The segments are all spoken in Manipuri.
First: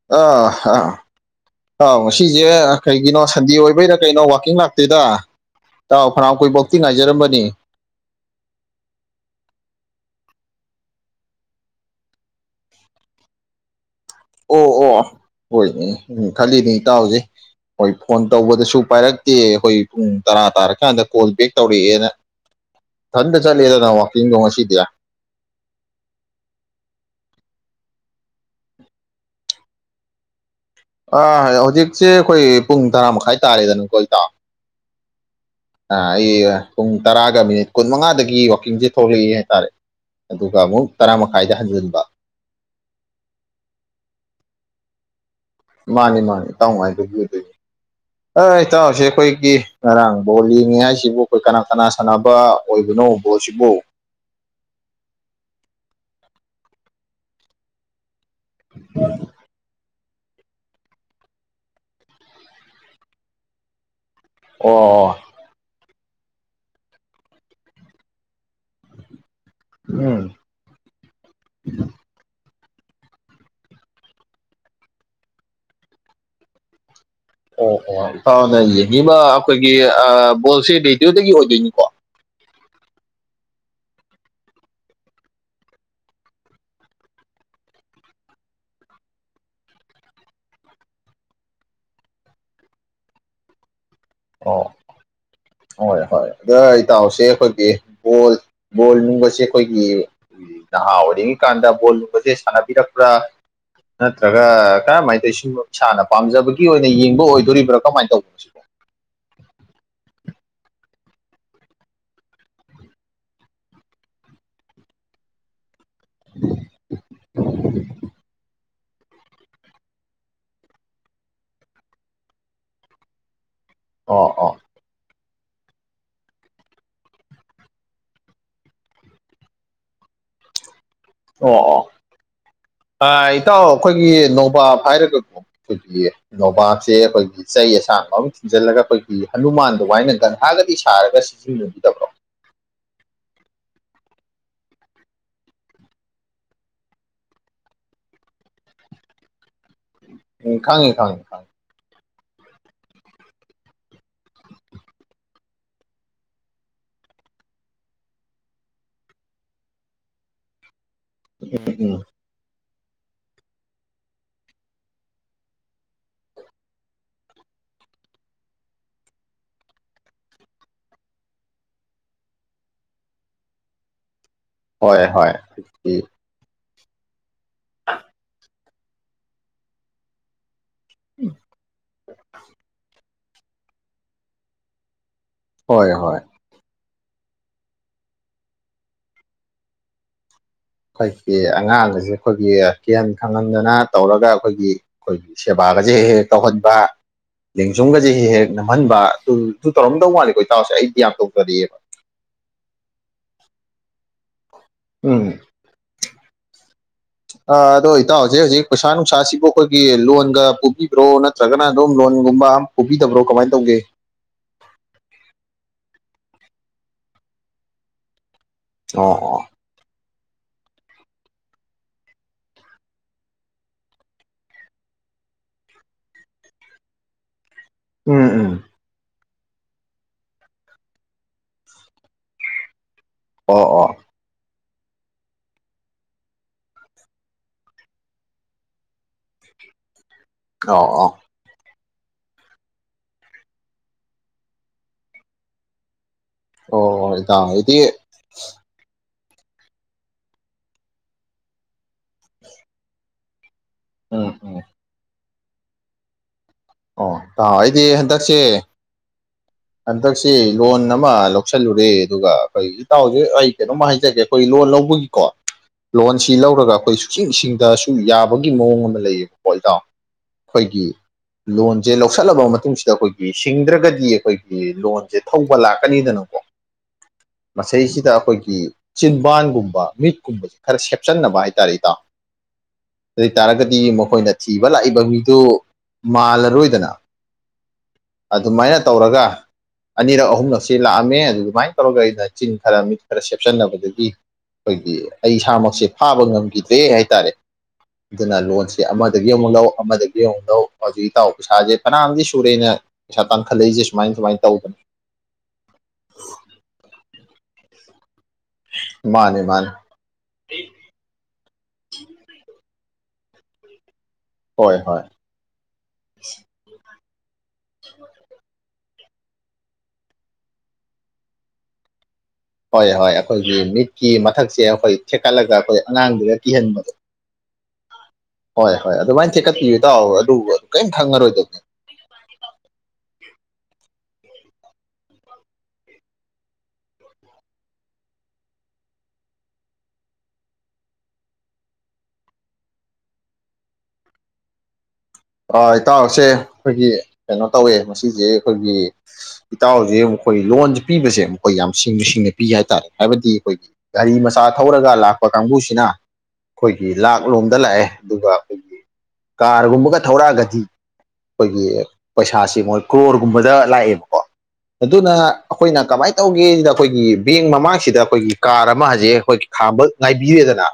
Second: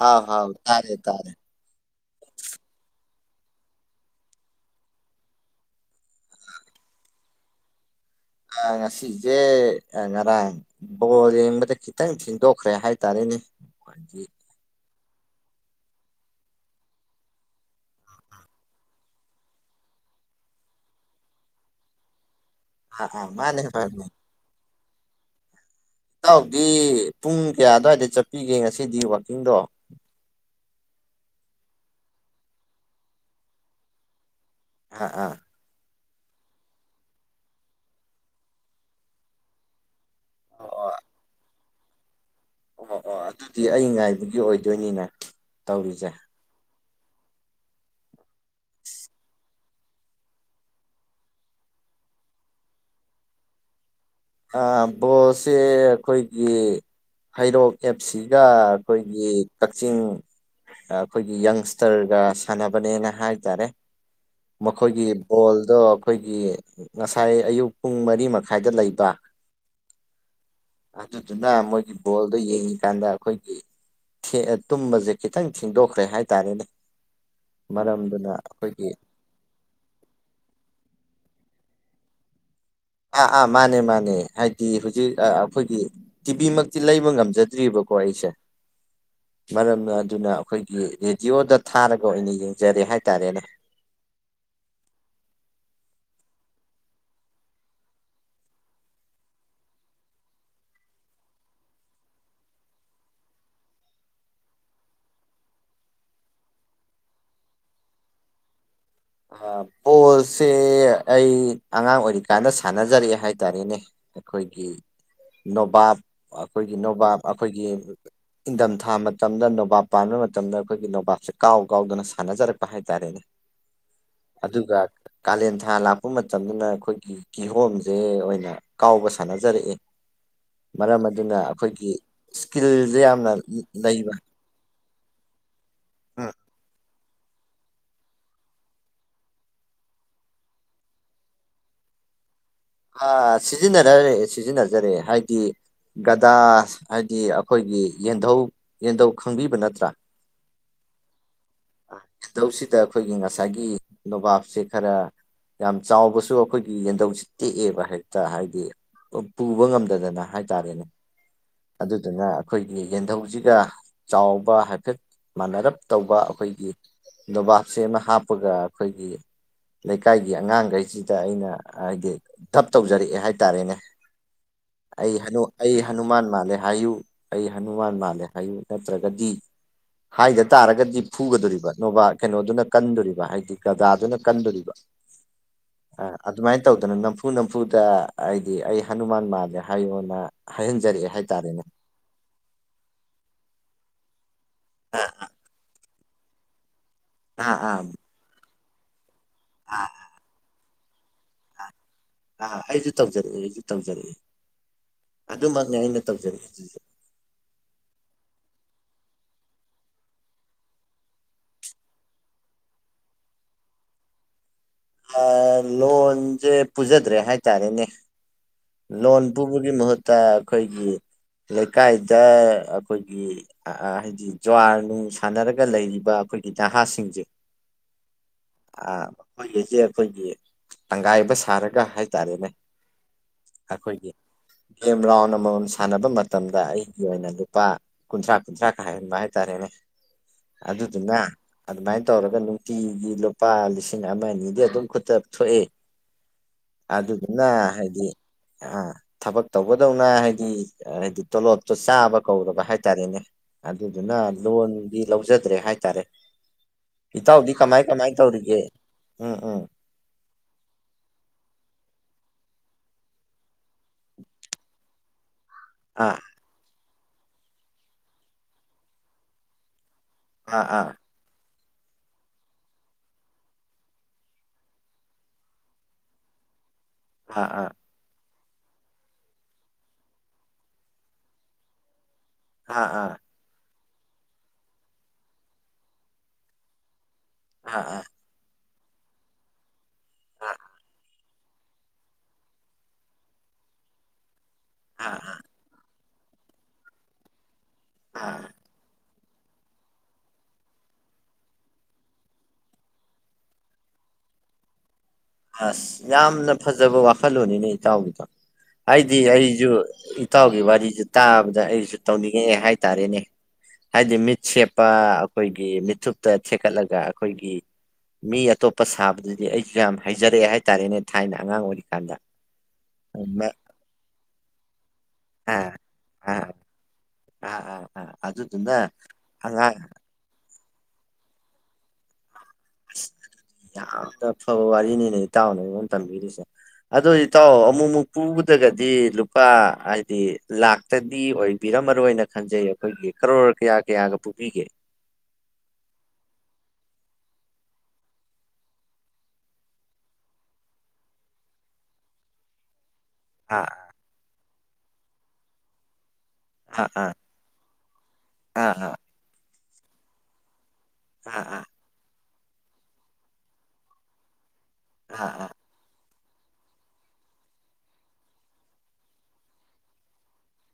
ꯍꯥꯎ ꯑ ꯍꯥꯎ ꯑ ꯇꯥꯔꯦ ꯇꯥꯔꯦ ꯑꯥꯎ ꯁꯤꯦ ꯀꯩꯒꯤꯅꯣ ꯁꯟꯗꯤ ꯑꯣꯏꯕꯩꯔ ꯀꯩꯅꯣ ꯋꯥꯋꯥꯛꯀꯤꯡ ꯂꯥꯛꯇꯣꯏꯗ ꯇꯥꯎ ꯐꯅꯥꯌꯥꯝ ꯀꯨꯣꯏꯕꯣꯛꯇꯤ ꯉꯥꯏꯖꯔꯝꯕꯅꯤ ꯑ ꯉꯁꯤꯁꯦ ꯉꯔꯥꯡ ꯕꯣꯔ ꯌꯦꯡꯕꯗ ꯈꯤꯇꯪ ꯊꯤꯟꯗꯣꯛꯈ꯭ꯔꯦ ꯍꯥꯏꯇꯥꯔꯦꯅꯦ ꯎꯝ ꯑꯣ ꯑꯣ ꯍꯣꯏꯅꯦ ꯎꯝ ꯈꯜꯂꯤꯅꯦ ꯏꯇꯥꯎꯁꯦ ꯍꯣꯏ ꯐꯣꯟ ꯇꯧꯕꯗꯁꯨ ꯄꯥꯏꯔꯛꯇꯦ ꯑꯩꯈꯣꯏ ꯄꯨꯡ ꯇꯔꯥ ꯇꯥꯔꯀꯥꯟꯗ ꯀꯣꯜ ꯕꯦꯛ ꯇꯧꯔꯛꯑꯦꯅ ꯑꯥ ꯑꯥ ꯊꯟꯗ ꯃꯥꯅꯦ ꯆꯗ ꯃꯥꯅꯦ ꯋꯥꯀꯤꯡꯒ ꯃꯁꯤꯗꯌꯥ ꯏꯇ ꯍꯥꯎꯗꯤ ꯄꯨꯡ ꯀꯌꯥ ꯑꯗꯨꯋꯥꯏꯗ ꯆꯠꯄꯤꯒꯦ ꯉꯁꯤꯗꯤ ꯋꯥꯛꯀꯤꯡꯗꯣ ꯑ ꯍꯧꯖꯤꯛꯁꯦ ꯑꯩꯈꯣꯏ ꯄꯨꯡ ꯇꯔꯥ ꯃꯈꯥꯏ ꯇꯥꯔꯦꯗꯅꯀꯣ ꯏꯇꯥ ꯑꯥ ꯑꯥ ꯑꯩ ꯄꯨꯡ ꯇꯔꯥꯒ ꯃꯤꯅꯤꯠ ꯀꯨꯟꯃꯉꯥꯗꯒꯤ ꯋꯥꯛꯀꯤꯡꯁꯦ ꯊꯣꯛꯂꯛꯏ ꯍꯥꯏꯇꯥꯔꯦ ꯑꯗꯨꯒ ꯑꯣ ꯑꯃꯨꯛ ꯇꯔꯥ ꯃꯈꯥꯏꯗ ꯍꯟꯖꯤꯟꯕ ꯑꯣ ꯑꯣ ꯑꯗꯨꯗꯤ ꯑꯩ ꯉꯥꯏꯕꯒꯤ ꯑꯣꯏꯗꯣꯏꯅꯤꯅꯦ ꯇꯧꯔꯤꯁꯦ ꯃꯥꯅꯤ ꯃꯥꯅꯤ ꯇꯥꯎ ꯉꯥꯏꯕꯒꯤ ꯑꯗꯨꯗꯒꯤ ꯑꯩ ꯏꯇꯥꯎꯁꯦ ꯑꯩꯈꯣꯏꯒꯤ ꯉꯔꯥꯡ ꯕꯣꯜ ꯌꯦꯡꯉꯤ ꯍꯥꯏꯁꯤꯕꯨ ꯑꯩꯈꯣꯏ ꯀꯅꯥ ꯀꯅꯥ ꯁꯥꯟꯅꯕ ꯑꯣꯏꯕꯅꯣ ꯕꯣꯜꯁꯤꯕꯨ ꯕꯣꯁꯦ ꯑꯩꯈꯣꯏꯒꯤ ꯍꯩꯔꯣꯛ ꯑꯦꯞꯁꯤ ꯑꯩꯈꯣꯏꯒꯤ ꯆꯤꯡ ꯑꯩꯈꯣꯏꯒꯤ ꯌꯪꯁꯇꯔꯒ ꯁꯥꯟꯅꯕꯅꯦꯅ ꯍꯥꯏꯇꯥꯔꯦ ꯃꯈꯣꯏꯒꯤ ꯑꯣ ꯕꯣꯜꯗꯣ ꯑꯩꯈꯣꯏꯒꯤ ꯉꯁꯥꯏ ꯑꯌꯨꯛ ꯄꯨꯡ ꯃꯔꯤ ꯃꯈꯥꯏꯗ ꯂꯩꯕ ꯎꯝ ꯑꯗꯨꯗꯨꯅ ꯃꯣꯏꯒꯤ ꯕꯣꯜꯗꯣ ꯌꯦꯡꯉꯤ ꯀꯥꯟꯗ ꯑꯩꯈꯣꯏꯒꯤ ꯇꯨꯝꯕꯁꯦ ꯈꯤꯇꯪ ꯊꯦꯡꯗꯣꯛꯈ꯭ꯔꯦ ꯍꯥꯏꯇꯥꯔꯦꯅꯦ ꯑꯣ ꯑꯣ ꯃꯔꯝꯗꯨꯅ ꯏꯐꯥꯎꯅ ꯑꯩꯈꯣꯏꯒꯤ ꯌꯦꯡꯉꯤꯕ ꯑꯩꯈꯣꯏꯒꯤ ꯕꯣꯜꯁꯤꯗꯤ ꯑꯗꯨꯗꯒꯤ ꯑꯣꯏꯗꯣꯏꯅꯤꯀꯣ ꯑꯥ ꯑꯥ ꯃꯥꯅꯦ ꯃꯥꯅꯦ ꯍꯥꯏꯗꯤ ꯍꯧꯖꯤꯛ ꯑꯩꯈꯣꯏꯒꯤ ꯇꯤꯚꯃꯛꯇꯤ ꯂꯩꯕ ꯉꯝꯖꯗ꯭ꯔꯤꯕ ꯀꯣꯏꯁꯦ ꯃꯔꯝꯅ ꯑꯗꯨꯅ ꯑꯩꯈꯣꯏꯒꯤ ꯔꯦꯗꯤꯑꯣꯗ ꯊꯥꯔꯒ ꯑꯣꯏꯅ ꯌꯦꯡꯖꯔꯦ ꯍꯥꯏꯇꯥꯔꯦꯅꯦ ꯑ ꯍꯣꯏ ꯍꯣꯏ ꯑꯗ ꯏꯇꯥꯎꯁꯦ ꯑꯩꯈꯣꯏꯒꯤ ꯕꯣꯜ ꯕꯣꯜ ꯅꯨꯡꯕꯁꯦ ꯑꯩꯈꯣꯏꯒꯤ ꯅꯍ ꯑꯣꯏꯔ ꯀꯥꯟꯗ ꯣꯂꯅꯨꯡꯕꯁꯦ ꯁꯥꯟ ꯄꯔ ꯄꯨꯔꯥ ꯅꯠꯇ꯭ꯔꯒ ꯀꯔꯝꯃꯥꯏꯅ ꯇꯧꯋ ꯁ ꯏꯁꯥꯅ ꯄꯥꯝꯖꯕꯒꯤ ꯑꯣꯏꯅ ꯌꯦꯡꯕ ꯑꯣꯏꯗꯣꯔꯤꯕ꯭ꯔꯥ ꯀꯃꯥꯏꯅ ꯇꯧꯕꯅꯣ ꯁꯤꯕꯣ [inaudible] ꯐꯕꯣꯜꯁꯦ ꯑꯩ ꯑꯉꯥꯡ ꯑꯣꯏꯔꯤꯀꯥꯟꯗ ꯁꯥꯟꯅꯖꯔꯛꯑꯦ ꯍꯥꯏꯇꯥꯔꯦꯅꯦ ꯑꯩꯈꯣꯏꯒꯤ ꯅꯣꯕꯥꯞ ꯑꯩꯈꯣꯏꯒꯤ ꯅꯣꯕꯥꯞ ꯑꯩꯈꯣꯏꯒꯤ ꯏꯪꯊꯝꯊꯥ ꯃꯇꯝꯗ ꯅꯣꯕꯥꯞ ꯄꯥꯟꯕ ꯃꯇꯝꯗ ꯑꯩꯈꯣꯏꯒꯤ ꯅꯣꯕꯥꯁꯦ ꯀꯥꯎ ꯀꯥꯎꯗꯅ ꯁꯥꯟꯅꯖꯔꯛꯄ ꯍꯥꯏꯇꯥꯔꯦꯅꯦ ꯑꯣ ꯑꯣ ꯑꯗꯨꯒ ꯀꯥꯂꯦꯟ ꯊꯥ ꯂꯥꯛꯄ ꯃꯇꯝꯗꯅ ꯑꯩꯈꯣꯏꯒꯤ ꯀꯤꯍꯣꯝꯁꯦ ꯑꯣꯏꯅ ꯀꯥꯎꯕ ꯁꯥꯟꯅꯖꯔꯛꯑꯦ [inaudible] [inaudible] ꯃꯔꯝ ꯑꯗꯨꯅ ꯑꯣ ꯑꯩꯈꯣꯏꯒꯤ ꯏꯁꯀꯤꯜꯁꯦ ꯌꯥꯝꯅ ꯑꯣ ꯏꯇꯥꯎ ꯑꯩꯈꯣꯏꯒꯤ ꯂꯩꯕ ꯅꯣꯕꯥꯞ ꯍꯥꯏꯔꯛ ꯁ ꯅꯣꯕꯥꯖ ꯁꯦ ꯑꯩꯈꯣꯏꯒꯤ ꯆꯩ ꯑꯁꯥꯡꯕ ꯑꯃꯝ ꯊꯤꯟꯖꯤꯜꯂꯒ ꯑꯩꯈꯣꯏꯒꯤ ꯍꯅꯨꯃꯥꯟ ꯑꯗꯨꯃꯥꯏꯅ ꯒꯟꯍꯥꯒꯗꯤ ꯁꯥꯔꯒ ꯁꯤꯖꯤꯟꯅꯕꯤꯗꯕ꯭ꯔꯣ [inaudible] ꯑ ꯁꯤꯖꯤꯟꯅꯔꯔꯦ ꯁꯤꯖꯤꯟꯅꯖꯔꯦ ꯍꯥꯏꯗꯤ ꯒꯗꯥ ꯍꯥꯏꯗꯤ ꯑꯩꯈꯣꯏꯒꯤ ꯌꯦꯟꯙꯧ ꯌꯦꯟꯙꯧ ꯈꯪꯕꯤꯕ ꯅꯠꯇ꯭ꯔꯥ ꯎ ꯈꯪꯉꯦ ꯈꯪꯉꯦ ꯈꯪꯉꯦ ꯗꯧꯁꯤꯗ ꯑꯩꯈꯣꯏꯒꯤ ꯉꯁꯥꯏꯒꯤ ꯅꯣꯕꯥꯞꯁꯦ ꯈꯔ ꯌꯥꯝ ꯆꯥꯎꯕꯁꯨ ꯑꯩꯈꯣꯏꯒꯤ ꯌꯦꯟꯊꯧꯧꯁꯤꯦ ꯇꯦꯛꯑꯦꯕ ꯍꯦꯛꯇ ꯍꯥꯏꯗꯤ ꯄꯨꯕ ꯉꯝꯗꯗꯅ ꯍꯥꯏꯇꯥꯔꯦꯅꯦ ꯑꯗꯨꯗꯨꯅ [inaudible] ꯑꯩꯈꯣꯏꯒꯤ ꯌꯦꯟꯙꯊꯧꯁꯤꯒ ꯆꯥꯎꯕ ꯍꯥꯏꯐꯦꯠ ꯃꯥꯟꯅꯔꯞ ꯇꯧꯕ ꯑꯩꯈꯣꯏ ꯂꯣꯕꯥꯞꯁꯦ ꯑꯃ ꯍꯥꯞꯄꯒ ꯑꯩꯈꯣꯏꯒꯤ ꯂꯩꯀꯥꯏꯒꯤ ꯑꯉꯥꯡꯈꯩꯁꯤꯗ ꯑꯩꯅ ꯍꯥꯏꯗꯤ ꯊꯞ ꯇꯧꯖꯔꯛꯑꯦ ꯍꯥꯏꯇꯥꯔꯦꯅꯦ ꯍꯣꯏ ꯑꯩ ꯍꯣꯏ ꯍꯅꯨ ꯑꯩ ꯑꯩꯈꯣꯏꯒꯤ ꯍꯅꯨꯃꯥꯟ ꯃꯥꯂꯦ ꯍꯥꯏꯌꯨ ꯑꯩ ꯍꯅꯨꯃꯥꯟ ꯃꯥꯜꯂꯦ ꯍꯥꯏꯌꯨ ꯅꯠꯇ꯭ꯔꯒꯗꯤ ꯍꯥꯏꯗ ꯇꯥꯔꯒꯗꯤ ꯐꯨꯒꯗꯣꯔꯤꯕ ꯅꯣꯕꯥ ꯀꯩꯅꯣꯗꯨꯅ ꯀꯟꯗꯣꯔꯤꯕ ꯍꯥꯏꯗꯤ ꯗꯥꯗꯨꯅ ꯀꯟꯗꯣꯔꯤꯕ ꯍꯣꯏ ꯑ ꯍꯣꯏ ꯑꯗꯨꯗ ꯃꯥꯏ ꯇꯧ ꯑꯗꯨꯅ ꯅꯝꯐꯨ ꯅꯝꯐꯨꯗ ꯑꯩꯗꯤ ꯑꯩ ꯍꯅꯨꯃꯥꯟ ꯃꯥꯜꯂꯦ ꯍꯥꯏꯌꯣꯅ ꯍꯥꯏꯍꯟꯖꯔꯛꯑꯦ ꯑꯩꯈꯣꯏꯒꯤ ꯍꯥꯏꯇꯥꯔꯦꯅꯦ ꯑꯉꯥꯡꯁꯦ ꯑꯩꯈꯣꯏꯒꯤ ꯀꯤꯍꯟ ꯈꯪꯍꯟꯗꯅ ꯇꯧꯔꯒ ꯑꯩꯈꯣꯏꯒꯤ ꯑꯩꯈꯣꯏꯒꯤ ꯁꯦꯕꯥꯒꯁꯦ ꯍꯦꯛ ꯍꯦꯛ ꯇꯧꯍꯟꯕ ꯑꯥ ꯑꯥ ꯂꯦꯡꯖꯨꯝꯒꯁꯦ ꯍꯦꯛ ꯍꯦꯛ ꯅꯝꯍꯟꯕ ꯑꯗꯨ ꯇꯧꯔꯝꯗꯧ ꯃꯥꯜꯂꯦꯈꯣ ꯏ ꯇꯥꯁꯦ ꯑꯩ ꯒ꯭ ꯌꯥꯝ ꯇꯧꯖꯔꯛꯑꯦꯕ ꯑꯥ ꯑꯩꯁꯨ ꯇꯧꯖꯔꯛꯑꯦ ꯑꯩꯁꯨ ꯇꯧꯖꯔꯛꯑꯦ ꯎꯝ ꯑꯗꯨꯃꯛꯅꯦ ꯑꯩꯅ ꯇꯧꯖꯔꯛꯏꯗꯨꯁꯨ ꯑꯗꯣ ꯏ ꯇ ꯍꯧꯖꯤꯦ ꯍꯧꯖꯤ ꯄꯁꯥꯅ ꯁꯥꯁꯤ ꯑꯩꯈꯣꯏꯒꯤ ꯂꯣꯟꯒ ꯄꯨꯕꯤꯕ꯭ꯔꯣ ꯅꯠꯇ꯭ꯔꯒꯅ ꯑꯗꯨꯝ ꯂꯣꯟꯒꯨꯝꯕ ꯄꯨꯕꯤꯗꯕ꯭ꯔꯣ ꯀꯃꯥꯏꯅ ꯇꯧꯒꯦ [unintelligible] ꯑ, ꯂꯣꯟꯁꯦ ꯄꯨꯖꯗ꯭ꯔꯦ ꯍꯥꯏꯇꯥꯔꯦꯅꯦ ꯂꯣꯟ ꯑꯣ ꯑꯣ ꯄꯨꯕꯒꯤ ꯃꯍꯨ ꯇ ꯑꯩꯈꯣꯏꯒꯤ ꯂꯩꯀꯥꯏꯗ ꯑꯩꯈꯣꯏꯒꯤ ꯍꯥꯏꯗꯤ ꯖ꯭ꯋꯥꯔ ꯅꯨꯡ ꯁꯥꯟꯅꯔꯒ ꯂꯩꯔꯤꯕ ꯎ ꯐꯒꯤꯗ ꯍꯥꯁꯤꯡꯖ ꯎꯝ ꯎꯝ ꯑꯩꯈꯣꯏꯒꯤꯁꯦ ꯑꯩꯈꯣꯏꯒꯤ ꯇꯪꯒꯥꯏꯕ ꯁꯥꯔꯒ ꯍꯥꯏꯇꯥꯔꯦꯅꯦ ꯑꯣ ꯑꯣ ꯑꯩꯈꯣꯏꯒꯤ ꯒꯦꯝ ꯔꯥꯎꯟ ꯑꯃꯃꯝ ꯁꯥꯟꯅꯕ ꯃꯇꯝꯗ ꯑꯩꯒꯤ ꯑꯣꯏꯅ ꯂꯨꯄꯥ ꯀꯨꯟꯊ꯭ꯔꯥ ꯀꯨꯟꯊ꯭ꯔꯥꯒꯥꯏꯍꯟꯕ ꯍꯥꯏꯇꯥꯔꯦꯅꯦ ꯑꯣ ꯑꯣ ꯑꯗꯨꯗꯨꯂ ꯑꯗꯨꯃꯥꯏꯅ ꯇꯧꯔꯒ ꯅꯨꯡꯇꯤꯒꯤ ꯂꯨꯄꯥ ꯂꯤꯁꯤꯡ ꯑꯃ ꯑꯅꯤꯗꯤ ꯑꯗꯨꯝ ꯈꯨꯠꯇ ꯊꯣꯛꯑꯦ ꯑꯣ ꯏꯇꯥꯎ ꯑꯗꯨꯗꯨꯅ ꯑꯩꯗꯤ ꯍꯥꯏꯗꯤ ꯑ ꯊꯕꯛ ꯇꯧꯕꯗꯧꯅ ꯍꯥꯏꯗꯤ ꯍꯥꯏꯗꯤ ꯇꯣꯂꯣꯞꯇꯣ ꯆꯥꯕ ꯀꯧꯒ ꯍꯥꯏꯇꯥꯔꯦꯅꯦ ꯑꯗꯨꯗꯨꯅ ꯎꯝ ꯎꯝ ꯂꯣꯟꯗꯤ ꯂꯧꯖꯗ꯭ꯔꯦ ꯍꯥꯏꯇꯥꯔꯦ ꯑꯣ ꯏꯇꯥꯎꯗꯤ ꯇꯥꯑꯣ ꯀꯃꯥꯏ ꯑꯩꯗꯤ ꯀꯃꯥꯏ ꯍꯟꯗꯛꯁꯦ ꯇꯧꯔꯤꯒꯦ ꯎꯝ ꯎꯝ ꯍꯟꯗꯛꯁꯤ ꯂꯣꯟ ꯑꯃ ꯂꯧꯁꯤꯜꯂꯨꯔꯦ ꯑꯗꯨꯒ ꯑꯩꯈꯣꯏ ꯏꯇꯥꯎꯁꯛ ꯑꯩ ꯀꯩꯅꯣꯝꯃ ꯍꯥꯏꯖꯒꯦ ꯑꯩꯈꯣꯏ ꯂꯣꯟ ꯂꯧꯕꯒꯤꯀꯣ ꯂꯣꯟ ꯑꯥ ꯁꯤ ꯂꯧꯔꯒ ꯑꯩꯈꯣꯏ ꯍꯧꯤꯡꯁꯤꯡꯗꯁꯨ ꯌꯥꯕꯒꯤ ꯃꯑꯣꯡ ꯑꯃ ꯂꯩꯌꯦꯕꯀꯣꯜꯗꯥꯎꯟ ꯑꯥ ꯑꯥ ꯑꯩꯈꯣꯏꯒꯤ ꯂꯣꯟꯁꯦ ꯂꯧꯁꯤꯜꯂꯕ ꯃꯇꯨꯡꯁꯤꯗ ꯑꯩꯈꯣꯏꯒꯤ ꯁꯤꯡꯗ꯭ꯔꯒꯗꯤ ꯑꯩꯈꯣꯏꯒꯤ ꯂꯣꯟꯁꯦ ꯊꯧꯕ ꯂꯥꯛꯀꯅꯤꯗꯅꯀꯣ ꯑꯥ ꯁꯁꯤꯗ ꯑꯩꯈꯣꯏ ꯆꯤꯟꯕꯥꯟꯒꯨꯝꯕ ꯃꯤꯠꯀꯨꯝꯕꯕꯁꯤꯦ ꯈꯔ ꯁꯦꯞꯆꯟꯅꯕ ꯍꯥꯏꯇꯥꯔꯦ ꯏꯇꯥꯎ ꯑꯥ ꯑꯥ ꯗꯤ ꯃꯈꯣꯏꯅ ꯊꯤꯕ ꯂꯥꯛꯏꯕ ꯃꯤꯗꯨ ꯃꯥꯜꯂꯔꯣꯏꯗꯅ ꯑꯥ ꯑꯥ ꯑꯗꯨꯃꯥꯏꯅ ꯇꯧꯔꯒ ꯑꯅꯤꯔꯛ ꯑꯥ ꯑꯍꯨꯝꯂꯛꯁꯤ ꯂꯥꯛꯑꯝꯃꯦ ꯑꯗꯨꯒ ꯑꯗꯨꯃꯥꯏꯅ ꯇꯧꯔꯒ ꯑꯩꯅ ꯆꯤꯟ ꯈꯔ ꯃꯤꯠ ꯈꯔ ꯁꯦꯞꯆꯟꯅꯕꯗꯒꯤ ꯑꯩꯈꯣꯏꯒꯤ ꯑꯥ ꯑꯩ ꯑꯥ ꯏꯁꯥꯃꯛꯁꯦ ꯐꯥꯕ ꯉꯝꯈꯤꯗ꯭ꯔꯦ ꯍꯥꯏꯇꯥꯔꯦ ꯑꯥ ꯑꯗꯨꯅ ꯂꯣꯟꯁꯦ ꯑꯃꯗꯒꯤ ꯑꯃꯡꯨꯛ ꯂꯧ ꯑꯃꯗꯒꯤ ꯑꯃꯡꯨꯛ ꯂꯧ ꯍꯧꯖꯤꯛ ꯏꯇꯥꯎ ꯄꯩꯁꯥꯁꯦ ꯀꯅꯥꯝꯗꯤ ꯁꯨꯔꯦꯅ ꯄꯩꯁꯥ ꯇꯥꯟꯈꯠꯂꯛꯏꯁꯦ ꯁꯨꯃꯥꯏ ꯁꯨꯃꯥꯏꯅ ꯇꯧꯕꯗꯅꯦ ꯑꯁ ꯌꯥꯝꯅ ꯐꯖꯕ ꯋꯥꯈꯜꯂꯣꯟꯅꯤꯅꯦ ꯏꯆꯥꯎꯒꯤꯗꯣ ꯍꯥꯏꯗꯤ ꯃꯥꯅꯦ ꯃꯥꯅꯦ ꯑꯩꯁꯨ ꯏꯇꯥꯎꯒꯤ ꯋꯥꯔꯤꯁꯨ ꯇꯥꯕꯗ ꯑꯩꯁꯨ ꯇꯧꯅꯤꯡꯉꯛꯑꯦ ꯍꯥꯏꯦ ꯍꯥꯏꯇꯥꯔꯦꯅꯦ ꯍꯥꯏꯗꯤ ꯃꯤꯠ ꯍꯣꯏ ꯁꯦꯞꯄ ꯍꯣꯏ ꯑꯩꯈꯣꯏꯒꯤ ꯃꯤꯠꯊꯨꯞꯇ ꯊꯦꯛꯀꯠꯂꯒ ꯑꯩꯈꯣꯏꯒꯤ ꯃꯤ ꯑꯇꯣꯞꯄ ꯁꯥꯕꯗꯗꯤ ꯑꯩꯁꯨ ꯌꯥꯝ ꯍꯩꯖꯔꯛꯑꯦ ꯍꯥꯏꯇꯥꯔꯦꯅꯦ ꯊꯥꯏꯅ ꯑꯉꯥꯡ ꯑꯣꯏꯔꯤꯀꯥꯟꯗ ꯍꯣꯏ ꯍꯣꯏ ꯑꯥ ꯑꯩꯈꯣꯏꯒꯤ ꯃꯤꯠꯀꯤ ꯃꯊꯛꯁꯦ ꯑꯩꯈꯣꯏ ꯊꯦꯛꯀꯠꯂꯒ ꯑꯥ ꯑꯩꯈꯣꯏ ꯑꯉꯥꯡꯗꯨꯗ ꯑꯥ ꯀꯤꯍꯟꯕꯗꯣ ꯑꯥ ꯑ ꯑꯥ ꯑꯗꯨꯗꯨꯅ ꯀꯩꯝ ꯊꯪꯉꯔꯣꯏꯗꯗꯤ ꯑꯁ ꯌꯥꯝꯅ ꯐꯕ ꯋꯥꯔꯤꯅꯤꯅꯦ ꯏꯇꯥꯎꯅꯉꯣꯟ ꯇꯝꯕꯤꯔꯤꯁꯦ ꯑꯗꯨ ꯏꯇꯥꯎ ꯑꯃꯨꯛ ꯑꯃꯨꯛ ꯄꯨꯕꯗꯒꯗꯤ ꯂꯨꯄꯥ ꯍꯥꯏꯗꯤ ꯂꯥꯛꯇꯗꯤ ꯑꯣꯏꯕꯤꯔ ꯃꯔꯨꯑꯣꯏ ꯑꯣꯏꯅ ꯈꯟꯖꯩ ꯑꯩꯈꯣꯏꯒꯤ ꯀꯔꯣꯔ ꯀꯌꯥ ꯀꯌꯥꯒ ꯄꯨꯕꯤꯒꯦ ꯏꯇꯥꯎꯁꯦ ꯑꯩꯈꯣꯏꯒꯤ ꯀꯩꯅꯣ ꯇꯧꯋꯦ ꯃꯁꯤꯁꯦ ꯑꯩꯈꯣꯏꯒꯤ ꯏꯇꯥꯎꯁꯦ ꯑꯃꯨꯛ ꯑꯩꯈꯣꯏ ꯂꯣꯟꯁꯦ ꯄꯤꯕꯁꯦ ꯑꯈꯣꯏ ꯌꯥꯝ ꯁꯤꯡꯅ- ꯁꯤꯡꯅ ꯄꯤ ꯍꯥꯏꯇꯥꯔꯦ ꯍꯥꯏꯕꯗꯤ ꯑꯥ ꯑꯩꯈꯣꯏꯒꯤ ꯒꯥꯔꯤ ꯃꯆꯥ ꯊꯧꯔꯒ ꯂꯥꯛꯄ ꯀꯥꯡꯕꯨꯁꯤꯅ ꯑꯥ ꯑꯩꯈꯣꯏꯒꯤ ꯑꯥ ꯂꯥꯛꯂꯣꯝꯗ ꯂꯥꯛꯑꯦ ꯑꯗꯨꯒ ꯑꯩꯈꯣꯏꯒꯤ ꯑꯥ ꯀꯥꯔꯒꯨꯝꯕꯒ ꯊꯧꯔꯛꯑꯒꯗꯤ ꯑꯥ ꯑꯥ ꯑꯥ ꯑꯩꯈꯣꯏꯒꯤ ꯄꯩꯁꯥꯥꯁꯦ ꯃꯣꯏ ꯀ꯭ꯔꯣꯔꯒꯨꯝꯕꯗ ꯂꯥꯛꯑꯦꯕꯀꯣ ꯑꯗꯨꯅ ꯑꯥ ꯑꯥ ꯑꯥ ꯑꯩꯈꯣꯏꯅ ꯀꯃꯥꯏ ꯇꯧꯒꯦꯁꯤꯗ ꯑꯩꯈꯣꯏꯒꯤ ꯕꯦꯡ ꯃꯃꯥꯡꯁꯤꯗ ꯑꯩꯈꯣꯏꯒꯤ ꯀꯥꯔ ꯑꯃ ꯍꯧꯖꯤꯛ ꯑꯩꯈꯣꯏ ꯈꯥꯝꯕ ꯉꯥꯏꯕꯤꯔꯦꯗꯅ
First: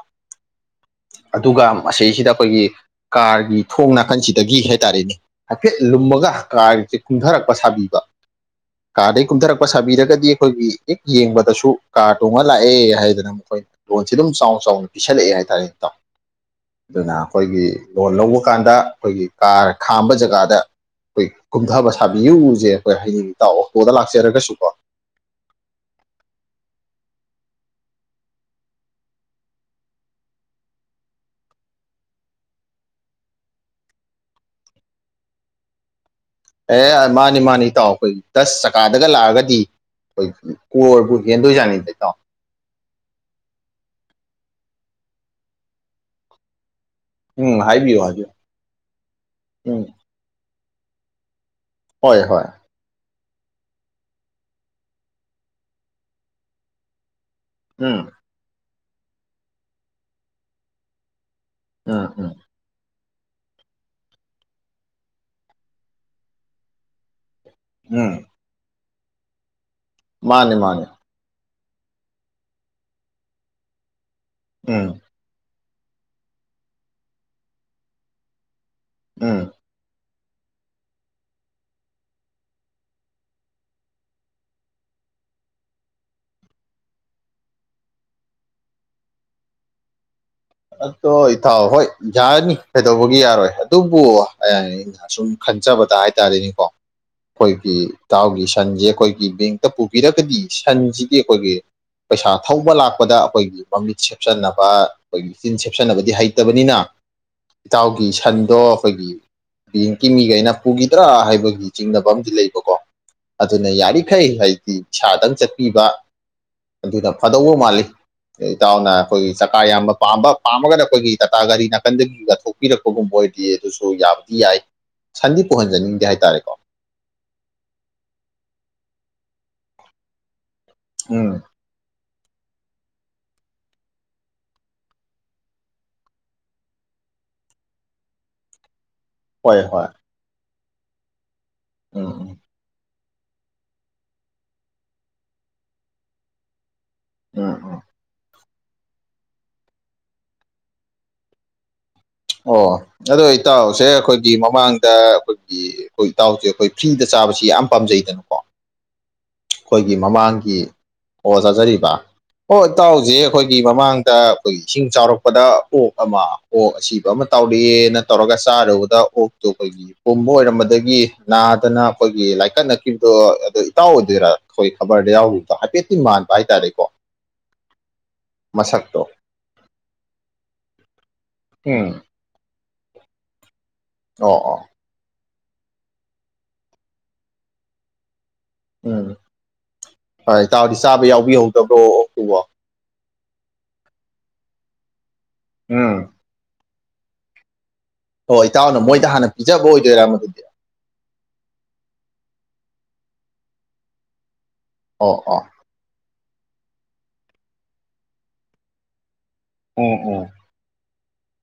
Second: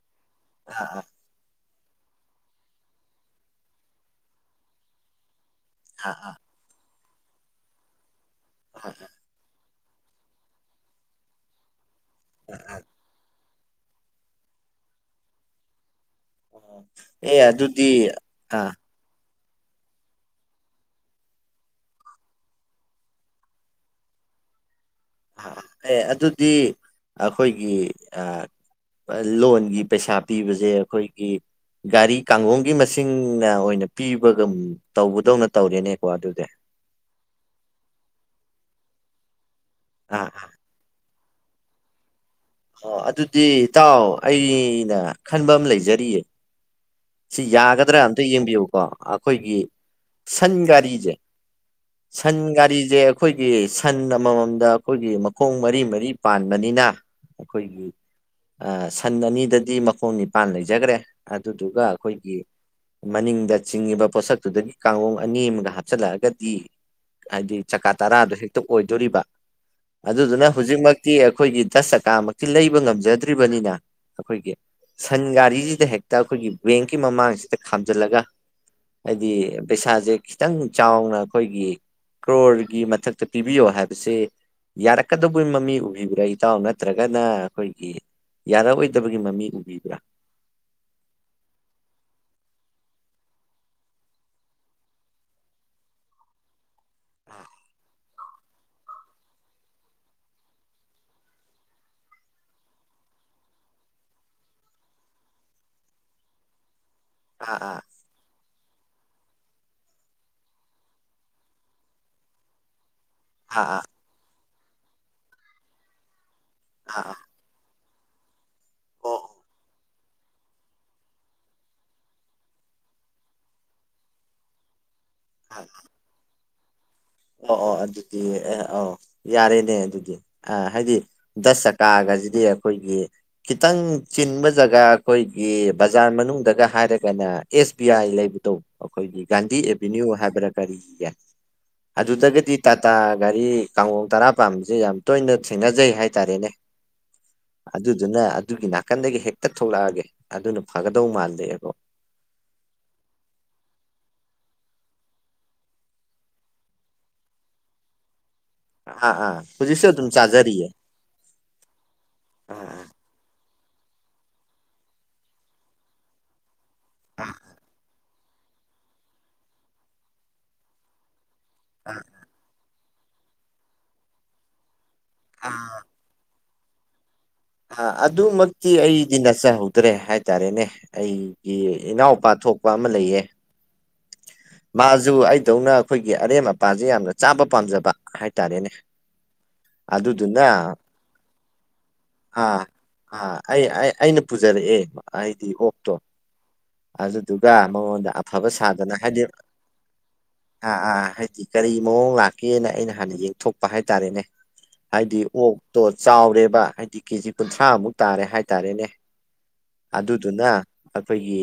ꯑꯥ ꯑꯗꯨꯒ ꯃꯁꯤꯁꯤꯗ ꯑꯩꯈꯣꯏꯒꯤ ꯀꯥꯔꯒꯤ ꯊꯣꯡꯅ ꯑꯍꯟꯁꯤꯗꯒꯤ ꯍꯥꯏꯇꯥꯔꯦꯅꯦ ꯍꯥꯏꯐꯦꯠ ꯂꯨꯝꯃꯒ ꯑꯥ ꯀꯥꯔꯁꯦ ꯀꯨꯝꯊꯔꯛꯄ ꯁꯥꯕꯤꯕ ꯑꯥ ꯑꯥ ꯀꯥꯔꯗꯒꯤ ꯀꯨꯝꯊꯔꯛꯄ ꯁꯥꯕꯤꯔꯒꯗꯤ ꯑꯩꯈꯣꯏꯒꯤ ꯍꯦꯛ ꯌꯦꯡꯕꯗꯁꯨ ꯀꯥꯔ ꯇꯣꯡꯉ ꯂꯥꯛꯑꯦ ꯍꯥꯏꯗꯅ ꯃꯈꯣꯏ ꯂꯣꯟꯁꯦ ꯑꯗꯨꯝ ꯆꯥꯎꯅ -ꯆꯥꯎꯅ ꯄꯤꯁꯜꯂꯛꯑꯦ ꯍꯥꯏꯇꯥꯔꯦ ꯏꯇꯥꯎ ꯑꯗꯨꯅ ꯑꯦ ꯑꯩꯈꯣꯏꯒꯤ ꯑꯗꯨꯗꯤ ꯂꯣꯟ ꯂꯧꯕ ꯑꯥ ꯀꯥꯟꯗ ꯑꯩꯈꯣꯏꯒꯤ ꯀꯥꯔ ꯈꯥꯝꯕ ꯖꯒꯥꯗ ꯑꯩꯈꯣꯏ ꯀꯨꯝꯊꯕ ꯁꯥꯕꯤꯌꯨꯁꯦ ꯑꯩꯈꯣꯏ ꯍꯌꯦꯡ ꯏꯇꯥꯎ ꯑꯣꯇꯣꯗ ꯂꯥꯛꯆꯔꯒꯁꯨꯀꯣ ꯑꯦ ꯑꯗꯨꯗꯤ ꯑꯩꯈꯣꯏꯒꯤ ꯂꯣꯟꯒꯤ ꯄꯩꯁꯥ ꯄꯤꯕꯁꯦ ꯑꯩꯈꯣꯏꯒꯤ ꯒꯥꯔꯤ ꯀꯥꯡꯒꯣꯡꯒꯤ ꯃꯁꯤꯡꯅ ꯑꯣꯏꯅ ꯄꯤꯕꯒ ꯇꯧꯕꯗꯧꯅ ꯇꯧꯔꯦꯅꯦ ꯑꯦ ꯃꯥꯅꯤ -ꯃꯥꯅꯤ ꯏꯇꯥꯎ ꯑꯩꯈꯣꯏ ꯗꯁ ꯆꯀꯥꯗꯒ ꯂꯥꯛꯑꯒꯗꯤ ꯑꯥ ꯑꯩꯈꯣꯏ ꯀꯣꯔꯕꯨ ꯌꯦꯟꯗꯨ ꯌꯥꯅꯤꯗ ꯏꯇꯥꯎ ꯑꯣ ꯑꯗꯨꯗꯤ ꯏꯇꯥꯎ ꯑꯩꯅ ꯈꯟꯕ ꯑꯃ ꯂꯩꯖꯔꯤꯌꯦ ꯁꯤ ꯎꯝ ꯌꯥꯒꯗ꯭ꯔ ꯍꯥꯏꯕꯤꯌꯨ ꯑꯝꯇ ꯍꯥꯏꯕꯤꯌꯨ ꯌꯦꯡꯕꯤꯌꯨꯀꯣ ꯑꯩꯈꯣꯏꯒꯤ ꯎꯝ ꯁꯟ ꯒꯥꯔꯤꯖꯦ ꯍꯣꯏ ꯍꯣꯏ ꯁꯟꯒꯥꯔꯤꯖꯦ ꯑꯩꯈꯣꯏꯒꯤ ꯁꯟ ꯑꯃꯃꯝꯅ ꯑꯩꯈꯣꯏꯒꯤ ꯃꯈꯣꯡ ꯃꯔꯤ- ꯃꯔꯤ ꯄꯥꯟꯕꯅꯤꯅ ꯑꯩꯈꯣꯏꯒꯤ ꯎꯝ ꯁꯟ ꯑꯅꯤꯗꯗꯤ ꯃꯈꯣꯡ ꯅꯤꯄꯥꯟ ꯂꯩꯖꯈ꯭ꯔꯦ ꯑꯗꯨ ꯑ- ꯑ ꯃꯅꯤꯡꯗ ꯆꯤꯡꯉꯤꯕ ꯄꯣꯠꯁꯛꯇꯨꯗꯒꯤ ꯀꯥꯡꯈꯣꯡ ꯑꯅꯤ ꯑꯃꯒ ꯍꯥꯞꯆꯤꯜꯂꯛꯑꯒꯗꯤ ꯍꯥꯏꯗꯤ ꯆꯀꯥ ꯎꯝ ꯇꯔꯥꯗꯣ ꯍꯦꯛꯇ ꯑꯣꯏꯗꯣꯔꯤꯕ ꯑꯗꯨꯗꯨꯅ ꯃꯥꯅꯤ ꯃꯥꯅꯤ ꯍꯧꯖꯤꯛꯃꯛꯇꯤ ꯑꯩꯈꯣꯏꯒꯤ ꯆꯁ ꯆꯀꯥꯃꯛꯇꯤ ꯂꯩꯕ ꯉꯝꯖꯗ꯭ꯔꯤꯕꯅꯤꯅ ꯑꯩꯈꯣꯏꯒꯤ ꯎꯝ ꯁꯟ ꯒꯥꯔꯤꯁꯤꯗ ꯍꯦꯛꯇ ꯑꯩꯈꯣꯏꯒꯤ ꯕꯦꯡꯀꯤ ꯃꯃꯥꯡꯁꯤꯗ ꯈꯥꯝꯖꯤꯜꯂꯒ ꯍꯥꯏꯗꯤ ꯎꯝ ꯄꯩꯁꯥꯖꯦ ꯈꯤꯇꯪ ꯆꯥꯎꯅ ꯑꯩꯈꯣꯏꯒꯤ ꯀ꯭ꯔꯣꯔꯒꯤ ꯃꯊꯛꯇ ꯄꯤꯕꯤꯌꯣ ꯍꯥꯏꯕꯁꯦ ꯌꯥꯔꯛꯀꯗꯕꯩ ꯃꯃꯤ ꯎꯕꯤꯕ꯭ꯔꯥ ꯏꯇꯥꯎ ꯅꯠꯇ꯭ꯔꯒꯅ ꯑꯩꯈꯣꯏꯒꯤ ꯌꯥꯔꯛꯑꯣꯏꯗꯕꯒꯤ ꯃꯃꯤ ꯎꯕꯤꯕ꯭ꯔꯥ ꯑꯗꯣ ꯏꯇꯥꯎ ꯍꯣꯏ ꯌꯥꯔꯅꯤ ꯀꯩꯗꯧꯕꯒꯤ ꯌꯥꯔꯣꯏ ꯑꯗꯨꯕꯨ ꯑꯩꯅ ꯁꯨꯝ ꯈꯟꯖꯕꯗ ꯍꯥꯏꯇꯥꯔꯦꯅꯦꯀꯣ ꯑꯩꯈꯣꯏꯒꯤ ꯏꯇꯥꯎꯒꯤ ꯁꯟꯁꯦ ꯑꯩꯈꯣꯏꯒꯤ ꯕꯦꯡꯛꯇ ꯄꯨꯕꯤꯔꯒꯗꯤ ꯁꯟꯁꯤꯗꯤ ꯑꯩꯈꯣꯏꯒꯤ ꯄꯩꯁꯥ ꯊꯧꯕ ꯂꯥꯛꯄꯗ ꯑꯩꯈꯣꯏꯒꯤ ꯃꯃꯤꯠ ꯁꯦꯞꯆꯟꯅꯕ ꯑꯩꯈꯣꯏꯒꯤ ꯃꯤꯠ ꯁꯦꯞꯆꯟꯅꯕꯗꯤ ꯍꯩꯇꯕꯅꯤꯅ ꯑꯥ ꯏꯇꯥꯎꯒꯤ ꯁꯟꯗꯣ ꯑꯩꯈꯣꯏꯒꯤ ꯕꯦꯡꯀꯤ ꯃꯤꯒꯩꯅ ꯄꯨꯈꯤꯗ꯭ꯔꯥ ꯍꯥꯏꯕꯒꯤ ꯆꯤꯡꯅꯕ ꯑꯃꯗꯤ ꯂꯩꯕꯀꯣ ꯑꯥ ꯑꯗꯨꯅ ꯑꯥ ꯌꯥꯔꯤꯈꯩ ꯍꯥꯏꯗꯤ ꯏꯁꯥꯗꯪ ꯆꯠꯄꯤꯕ ꯑꯥ ꯑꯥ ꯑꯗꯨꯗ ꯑꯥ ꯐꯗꯧꯕ ꯃꯥꯜꯂꯤ ꯏꯇꯥꯎꯅ ꯑꯣ ꯑꯩꯈꯣꯏꯒꯤ ꯆꯀꯥ ꯌꯥꯝꯕ ꯄꯥꯝꯕ ꯄꯥꯝꯃꯒꯅ ꯑꯩꯈꯣꯏꯒꯤ ꯇꯥꯇꯥ ꯒꯥꯔꯤ ꯅꯥꯀꯟꯗꯒꯤ ꯀꯊꯣꯛꯄꯤꯔꯛꯄꯒꯨꯝꯕ ꯑꯣꯏꯔꯗꯗꯤ ꯑꯗꯨꯁꯨ ꯌꯥꯕꯗꯤ ꯌꯥꯏ ꯁꯟꯗꯤ ꯑꯣ ꯄꯨꯍꯟꯖꯅꯤꯡꯗꯦ ꯍꯥꯏꯇꯥꯔꯦꯀꯣ ꯑꯣ- ꯑꯣ ꯑꯗꯨꯗꯤ ꯑꯦ ꯑ ꯌꯥꯔꯦꯅꯦ ꯑꯗꯨꯗꯤ ꯑ ꯍꯥꯏꯗꯤ ꯎꯝ ꯗꯁ ꯆꯛꯀꯥꯒꯁꯤ ꯗꯤ ꯑꯩꯈꯣꯏꯒꯤ ꯈꯤꯇꯪ ꯆꯤꯟꯕ ꯖꯒꯥ ꯑꯩꯈꯣꯏꯒꯤ ꯕꯖꯥꯔ ꯃꯅꯨꯡꯗꯒ ꯍꯥꯏꯔꯒꯅ ꯑꯦꯁ ꯕꯤ ꯑꯥꯏ ꯂꯩꯕꯗꯣ ꯑꯩꯈꯣꯏꯒꯤ ꯒꯥꯟꯙꯤ ꯍꯣꯏ ꯍꯣꯏ ꯑꯦꯚꯤꯅ꯭ꯌꯨ ꯍꯥꯏꯕ꯭ꯔꯥ ꯀꯔꯤ ꯌꯥꯏ ꯎꯝ ꯎꯝ ꯑꯗꯨꯗꯒꯗꯤ ꯇꯇꯥ ꯒꯥꯔꯤ ꯀꯥꯡꯈꯣꯡ ꯇꯔꯥ ꯄꯥꯟꯖꯦ ꯌꯥꯝ ꯇꯣꯏꯅ ꯊꯦꯡꯅꯖꯩ ꯍꯥꯏꯇꯥꯔꯦꯅꯦ ꯎꯝ ꯎꯝ ꯑꯗꯨꯗꯨꯅ ꯑꯗꯨꯒꯤ ꯅꯥꯀꯟꯗꯒꯤ ꯍꯦꯛꯇ ꯊꯣꯛꯂꯛꯑꯒꯦ ꯑꯗꯨꯅ ꯐꯒꯗꯧꯕ ꯃꯥꯜꯂꯦꯕꯣ ꯑꯣ ꯑꯗꯣ ꯏꯇꯥꯎꯁꯦ ꯑꯩꯈꯣꯏꯒꯤ ꯃꯃꯥꯡꯗ ꯑꯩꯈꯣꯏꯒꯤ ꯑꯩꯈꯣꯏ ꯏꯇꯥꯎꯁꯦ ꯑꯩꯈꯣꯏ ꯐ꯭ꯔꯤꯗ ꯆꯠ ꯆꯥꯕꯁꯤ ꯌꯥꯝ ꯄꯥꯝꯖꯩꯗꯅꯀꯣ ꯑꯥ ꯑꯥ ꯍꯧꯖꯤꯛꯁꯨ ꯑꯩꯈꯣꯏꯒꯤ ꯑꯗꯨꯝ ꯃꯃꯥꯡꯒꯤ ꯆꯥꯖꯔꯤꯌꯦ ꯑꯣ ꯆꯥꯖꯔꯤꯕ ꯑꯣ ꯑꯥ ꯏꯇꯥꯎꯁꯦ ꯑꯩꯈꯣꯏ ꯑꯩꯒꯤ ꯃꯃꯥꯡꯗ ꯑꯩꯈꯣꯏꯒꯤ ꯏꯁꯤꯡ ꯆꯥꯎꯔꯛꯄꯗ ꯑꯣꯛ ꯑꯃ ꯑꯣꯛ ꯑꯁꯤꯕ ꯑꯃ ꯑꯥ ꯇꯥꯎꯔꯛꯑꯦ ꯇꯧꯔꯒ ꯆꯥꯔꯨꯕꯗ ꯑꯣꯛꯇꯨ ꯑꯩꯈꯣꯏꯒꯤ ꯄꯨꯝꯕ ꯑꯣꯏꯔꯝꯕꯗꯒꯤ ꯅꯥꯗꯅ ꯑꯥ ꯑꯩꯈꯣꯏꯒꯤ ꯂꯥꯏꯀꯠꯅ ꯗꯣ ꯑꯗꯣ ꯏꯇꯥꯎ ꯑꯣꯏꯗꯣꯏꯔꯥ ꯑꯩꯈꯣꯏ ꯈꯕꯔꯗ ꯑꯥ ꯌꯥꯎꯗꯣ ꯍꯥꯏꯐꯦꯠꯇꯤ ꯃꯥꯟꯕ ꯍꯥꯏꯇꯥꯔꯦꯀ ꯑꯗꯨꯃꯛꯇꯤ ꯃꯁꯛꯇꯣ ꯑꯩꯗꯤ ꯅꯠꯆꯍꯧꯗ꯭ꯔꯦ ꯍꯥꯏꯇꯥꯔꯦꯅꯦ ꯑꯩꯒꯤ ꯎꯝ ꯏꯅꯥꯎꯄꯥ ꯊꯣꯛꯄ ꯑꯃ ꯂꯩꯌꯦ ꯑꯣ ꯑꯣ ꯃꯥꯁꯨ ꯑꯩ ꯗꯧꯅ ꯑꯩꯈꯣꯏꯒꯤ ꯑꯔꯦꯝ ꯑꯄꯥꯁꯦ ꯌꯥꯝꯅ ꯆꯥꯕ ꯄꯥꯝꯖꯕ ꯍꯥꯏ ꯇꯦꯅꯦ ꯎꯝ ꯍꯣꯏ ꯑꯗꯨꯗꯨꯅ ꯏꯇꯥꯎꯗꯤ ꯆꯥꯕ ꯌꯥꯎꯕꯤꯍꯧꯗꯕ꯭ꯔꯣ ꯑꯣꯛꯇꯨꯕꯣ ꯑꯥ ꯑꯥ ꯑꯩ ꯑꯩꯅ ꯄꯨꯖꯔꯛꯑꯦ ꯑꯩꯗꯤ ꯑꯣꯛꯇꯣ ꯎꯝ ꯑꯗꯨꯗꯨꯒ ꯃꯉꯣꯟꯗ ꯑꯣ ꯑꯐꯕ ꯏꯇꯥꯎꯅ ꯁꯥꯗꯅ ꯃꯣꯏꯗ ꯍꯥꯏꯗꯤ ꯍꯥꯟꯅ ꯄꯤꯖꯕ ꯑꯣꯏꯗꯣꯏꯔꯥ ꯃꯗꯨꯗꯤ ꯑꯥ ꯑꯥ ꯍꯥꯏꯗꯤ ꯀꯔꯤ ꯃꯑꯣꯡ ꯂꯥꯛ ꯀꯦꯅ ꯑꯩꯅ ꯍꯥꯟꯅ ꯌꯦꯡꯊꯣꯛꯄ ꯍꯥꯏꯇꯥꯔꯦꯅꯦ ꯍꯥꯏꯗꯤ ꯑꯣ ꯑꯣ ꯑꯣꯛꯇꯣ ꯆꯥꯎꯔꯦꯕ ꯍꯥꯏꯗꯤ ꯀꯦꯖꯤ ꯀꯨꯟꯊ꯭ꯔꯥꯃꯨꯛ ꯇꯥꯔꯦ ꯍꯥꯏꯇꯥꯔꯦꯅꯦ ꯎꯝ ꯎꯝ ꯑꯗꯨꯗꯨꯅ ꯑꯩꯈꯣꯏꯒꯤ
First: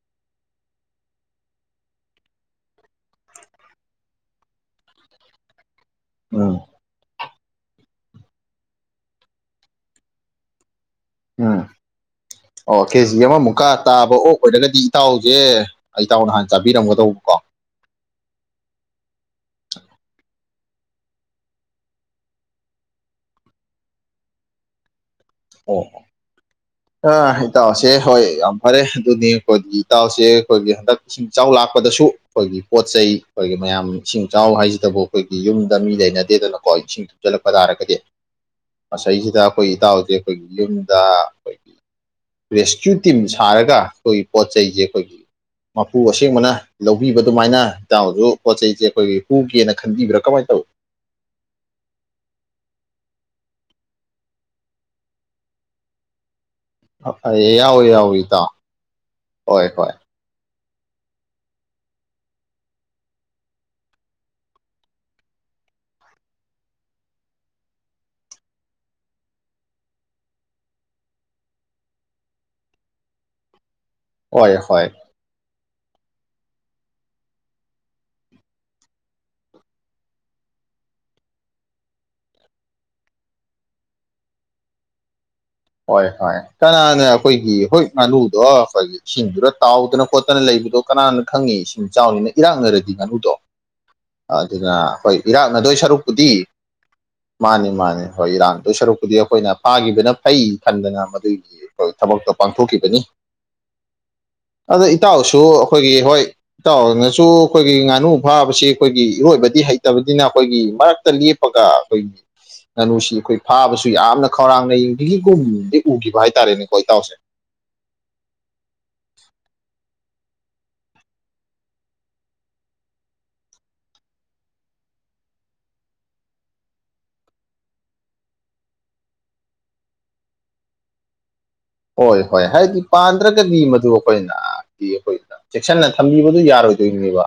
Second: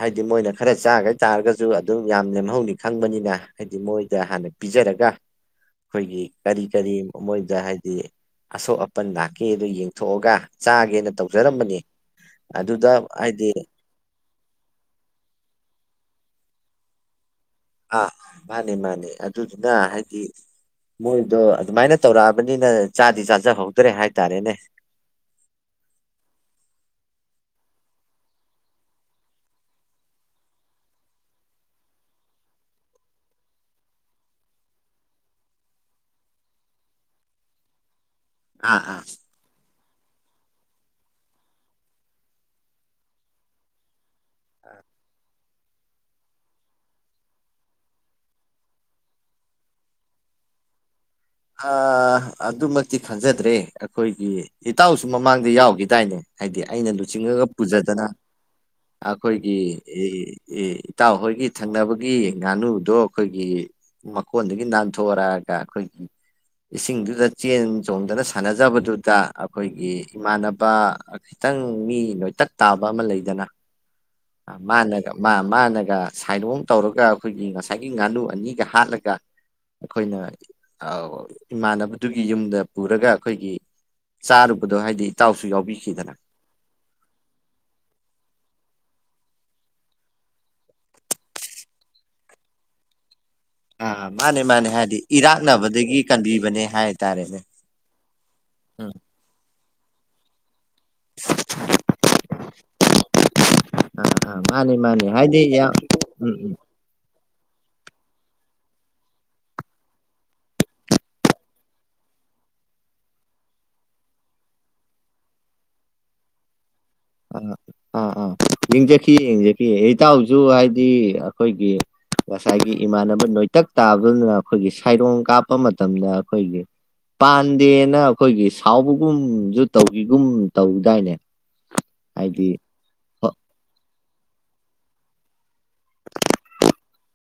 ꯍꯥꯏꯗꯤ ꯃꯣꯏꯅ ꯈꯔ ꯆꯥꯈ ꯇꯥꯔꯒꯁꯨ ꯑꯗꯨꯝ ꯌꯥꯝ ꯅꯦꯝꯍꯧꯅꯤ ꯈꯪꯕꯅꯤꯅ ꯍꯥꯏꯗꯤ ꯍꯥꯏꯗꯤ ꯃꯣꯏꯗ ꯍꯥꯟꯅ ꯄꯤꯖꯔꯒ [inaudible] [inaudible] ꯑꯩꯈꯣꯏꯒꯤ ꯎꯝ ꯀꯔꯤ ꯀꯔꯤ ꯃꯣꯏꯗ ꯍꯥꯏꯗꯤ ꯑꯁꯣꯛ ꯑꯄꯟ ꯂꯥꯛꯀꯦꯗ ꯌꯦꯡꯊꯣꯛꯑꯒ ꯆꯥꯒꯦꯅ ꯎꯝ ꯇꯧꯖꯔꯝꯕꯅꯤ ꯑꯣ ꯑꯗꯨꯗ ꯀꯦꯖꯤ ꯍꯥꯏꯗꯤ ꯑꯃꯃꯨꯛꯀ ꯇꯥꯕ ꯑꯣꯛ ꯑꯣꯏꯔꯒꯗꯤ ꯏꯇꯥꯎꯁꯦ ꯏꯇꯥꯎꯅꯍꯥꯟ ꯆꯥꯕꯤꯔꯝꯒꯗꯧꯕ ꯀꯣ ꯑꯥ ꯃꯥꯅꯤ ꯃꯥꯅꯤ ꯑꯗꯨꯗꯨꯅ ꯍꯥꯏꯗꯤ ꯃꯣꯏꯗꯣ ꯑꯗꯨꯃꯥꯏꯅ ꯇꯧꯔꯛꯑꯕꯅꯤꯅ ꯆꯥꯗꯤ ꯆꯥꯖꯍꯧꯗ꯭ꯔꯦ ꯍꯥꯏꯇꯥꯔꯦꯅꯦ ꯑꯣ ꯑ ꯏꯇꯥꯎꯁꯦ ꯍꯣꯏ ꯌꯥꯝ ꯐꯔꯦ ꯑꯗꯨꯅꯤ ꯑꯩꯈꯣꯏꯒꯤ ꯏꯇꯥꯎꯁꯦ ꯑꯩꯈꯣꯏꯒꯤ ꯍꯟꯗꯛ ꯏꯁꯤꯡ ꯆꯥꯎ ꯂꯥꯛꯄꯗꯁꯨ ꯑꯩꯈꯣꯏꯒꯤ ꯄꯣꯠ ꯆꯩ ꯑꯩꯈꯣꯏꯒꯤ ꯃꯌꯥꯝ ꯏꯁꯤꯡ ꯆꯥꯎ ꯍꯥꯏꯁꯤꯗꯕꯨ ꯑꯩꯈꯣꯏꯒꯤ ꯌꯨꯝꯗ ꯃꯤ ꯂꯩꯅꯗꯦ ꯀ ꯏꯁꯤꯡ ꯊꯨꯝꯁꯤꯜꯂꯛꯄ ꯇꯥꯔꯒꯗꯤ ꯑꯥ ꯑꯥ ꯉꯁꯥꯏꯁꯤꯗ ꯑꯩꯈꯣꯏ ꯏꯇꯥꯎ ꯑꯩꯈꯣꯏꯒꯤ ꯌꯨꯝꯗ ꯑꯩꯈꯣꯏꯒꯤ ꯔꯦꯁꯀ꯭ꯌꯨ ꯇꯤꯝ ꯁꯥꯔꯒ ꯑꯩꯣꯏ ꯄꯣ ꯆꯩꯩꯦ ꯑꯩꯣꯏꯒꯤ ꯃꯄꯨ ꯑꯁꯦꯡꯕꯅ ꯂꯧꯕꯤꯕ ꯑꯗꯨꯃꯥꯏꯅ ꯍꯥꯡꯁꯨ ꯄꯣꯠ ꯆꯩꯁꯦ ꯑꯩꯈꯣꯏꯒꯤ ꯍꯒꯦꯅ ꯈꯟꯕꯤꯕ꯭ꯔꯥ ꯀꯃꯥꯏꯅ ꯇꯧꯋꯏꯤ [inaudible] ꯑꯗꯨꯃꯛꯇꯤ ꯈꯪꯖꯗ꯭ꯔꯦ ꯑꯩꯈꯣꯏꯒꯤ ꯏꯇꯥꯎꯁꯨ ꯃꯃꯥꯡꯗ ꯌꯥꯎꯈꯤꯗꯥꯏꯅꯦ ꯍꯥꯏꯗꯤ ꯑꯩꯅ ꯂꯨꯆꯤꯡꯉꯒ ꯇꯧꯏ ꯌꯥꯎꯋꯤ ꯄꯨꯖꯗꯅ ꯌꯥꯎꯋꯤ ꯏꯇꯥꯎ ꯑꯩꯈꯣꯏꯒꯤ ꯍꯣꯏ ꯍꯣꯏ ꯑꯦ ꯏꯇꯥꯎ ꯍꯍꯣꯏꯒꯤ ꯊꯪꯅꯕꯒꯤ ꯉꯥꯅꯨꯗꯣ ꯑꯩꯈꯣꯏꯒꯤ ꯃꯀꯣꯟꯗꯒꯤ ꯅꯥꯟꯊꯣꯛꯒ ꯈꯣꯏ [inaudible] ꯏꯁꯤꯡꯗꯨꯗ ꯆꯦꯟ ꯆꯣꯡꯗꯅ ꯁꯥꯟꯅꯖꯕꯗꯨꯗ ꯑꯩꯈꯣꯏꯒꯤ ꯏꯃꯥꯟꯅꯕ ꯈꯤꯇꯪ ꯃꯤ ꯂꯣꯏꯇꯛ ꯇꯥꯕ ꯑꯃ ꯂꯩꯗꯅ ꯍꯣꯏ ꯍꯣꯏ ꯃꯥꯅ ꯃꯥ ꯃꯥꯅꯒ ꯁꯥꯏꯗꯣꯝ ꯇꯧꯔꯒ ꯑꯩꯈꯣꯏꯒꯤ ꯉꯁꯥꯏꯒꯤ ꯉꯥꯅꯨ ꯑꯅꯤꯒ ꯍꯥꯠꯂꯒ ꯑꯩꯈꯣꯏꯅ ꯑꯧ ꯏꯃꯥꯟꯅꯕꯗꯨꯒꯤ ꯌꯨꯝꯗ ꯄꯨꯔꯒ ꯑꯩꯈꯣꯏꯒꯤ ꯆꯥꯔꯨꯕꯗꯣ ꯍꯥꯏꯗꯤ ꯏꯇꯥꯎꯁꯨ ꯍꯣꯏ ꯌꯥꯎꯕꯤꯈꯤꯗꯅ ꯍꯣꯏ ꯀꯅꯥꯅꯦ ꯑꯩꯈꯣꯏꯒꯤ ꯍꯣꯏ ꯉꯥꯅꯨꯗꯣ ꯑꯩꯈꯣꯏꯒꯤ ꯏꯁꯤꯡꯗꯨꯗ ꯇꯥꯎꯗꯅ ꯈꯣꯠꯇꯅ ꯂꯩꯕꯗꯣ ꯀꯅꯥꯅ ꯈꯪꯉꯤ ꯏꯁꯤꯡ ꯆꯥꯎꯅꯤꯅ ꯏꯔꯥꯡꯅꯔꯗꯤ ꯉꯥꯅꯨꯗꯣ ꯑꯥ ꯃꯥꯅꯦ ꯃꯥꯅꯦ ꯑꯗꯨꯅ ꯍꯥꯏꯗꯤ ꯍꯣꯏ ꯏꯔꯥꯛꯅꯗꯣꯏ ꯏꯔꯥꯛꯅꯕꯗꯒꯤ ꯁꯔꯨꯛꯄꯨꯗꯤ ꯀꯟꯕꯤꯕꯅꯦ ꯍꯥꯏꯇꯥꯔꯦꯅꯦ ꯎꯝ ꯃꯥꯅꯤ ꯃꯥꯅꯤ ꯍꯣꯏ ꯏꯔꯥꯛ ꯗ ꯁꯔꯨꯛꯄꯨꯗꯤ ꯑꯩꯈꯣꯏꯅ ꯐꯥꯈꯤꯕꯅ ꯐꯩ ꯈꯟꯗꯅ ꯃꯗꯨꯒꯤ ꯊꯕꯛꯇꯣ ꯄꯥꯡꯊꯣꯛꯈꯤꯕꯅꯤ ꯑꯥ ꯑꯥ ꯃꯥꯅꯤ ꯑꯗ ꯃꯥꯅꯤ ꯍꯥꯏꯗꯤ ꯏꯇꯥꯎꯁꯨ ꯌꯥꯝ ꯑꯩꯈꯣꯏꯒꯤ ꯍꯣꯏ ꯎꯝ ꯎꯝ ꯏꯇꯥꯎꯅꯁꯨ ꯑꯩꯈꯣꯏꯒꯤ ꯉꯥꯅꯨ ꯐꯥꯕꯁꯤ ꯑꯩꯈꯣꯏꯒꯤ ꯏꯔꯣꯏꯕꯗꯤ ꯍꯩꯇꯕꯅꯤꯅ ꯑꯩꯈꯣꯏꯒꯤ ꯃꯔꯛꯇ ꯂꯦꯞꯄꯒ ꯑꯩꯈꯣꯏꯒꯤ ꯉꯥꯅꯨꯁꯤ ꯑꯩꯈꯣꯏ ꯐꯥꯕꯁꯨ ꯌꯥꯝꯅ ꯈꯧꯔꯥꯡꯅ ꯌꯦꯡꯒꯤꯒꯨꯝꯗꯤ ꯎꯈꯤꯕ ꯍꯥꯏꯇꯥꯔꯦꯅꯦ ꯑ ꯑꯥ ꯑ ꯏꯪꯖꯀꯤ ꯏꯖ ꯏꯇꯥꯎꯁꯨ ꯍꯥꯏꯗꯤ ꯑꯩꯈꯣꯏꯒꯤ ꯉꯁꯥꯏꯒꯤ ꯏꯃꯥꯟꯅꯕ ꯅꯣꯏꯇꯛ ꯇꯥꯕꯗꯨꯅ ꯑꯩꯈꯣꯏꯒꯤ ꯁꯩꯔꯣꯡ ꯀꯥꯞꯄ ꯃꯇꯝꯗ ꯑꯩꯈꯣꯏꯒꯤ ꯄꯥꯟꯗꯦꯅ ꯑꯩꯈꯣꯏꯒꯤ ꯁꯥꯎꯕꯒꯨꯝꯁꯨ ꯇꯧꯈꯤꯒꯨꯝ ꯇꯧꯗꯥꯏꯅꯦ ꯍꯣꯏ ꯍꯣꯏ ꯍꯥꯏꯗꯤ ꯄꯥꯟꯗ꯭ꯔꯒꯗꯤ ꯃꯗꯨ ꯑꯩꯈꯣꯏꯅ ꯑꯩꯈꯣꯏ ꯆꯦꯛꯁꯤꯟꯅ ꯊꯝꯕꯤꯕꯗꯨ ꯌꯥꯔꯣꯏꯗ ꯂꯉꯕ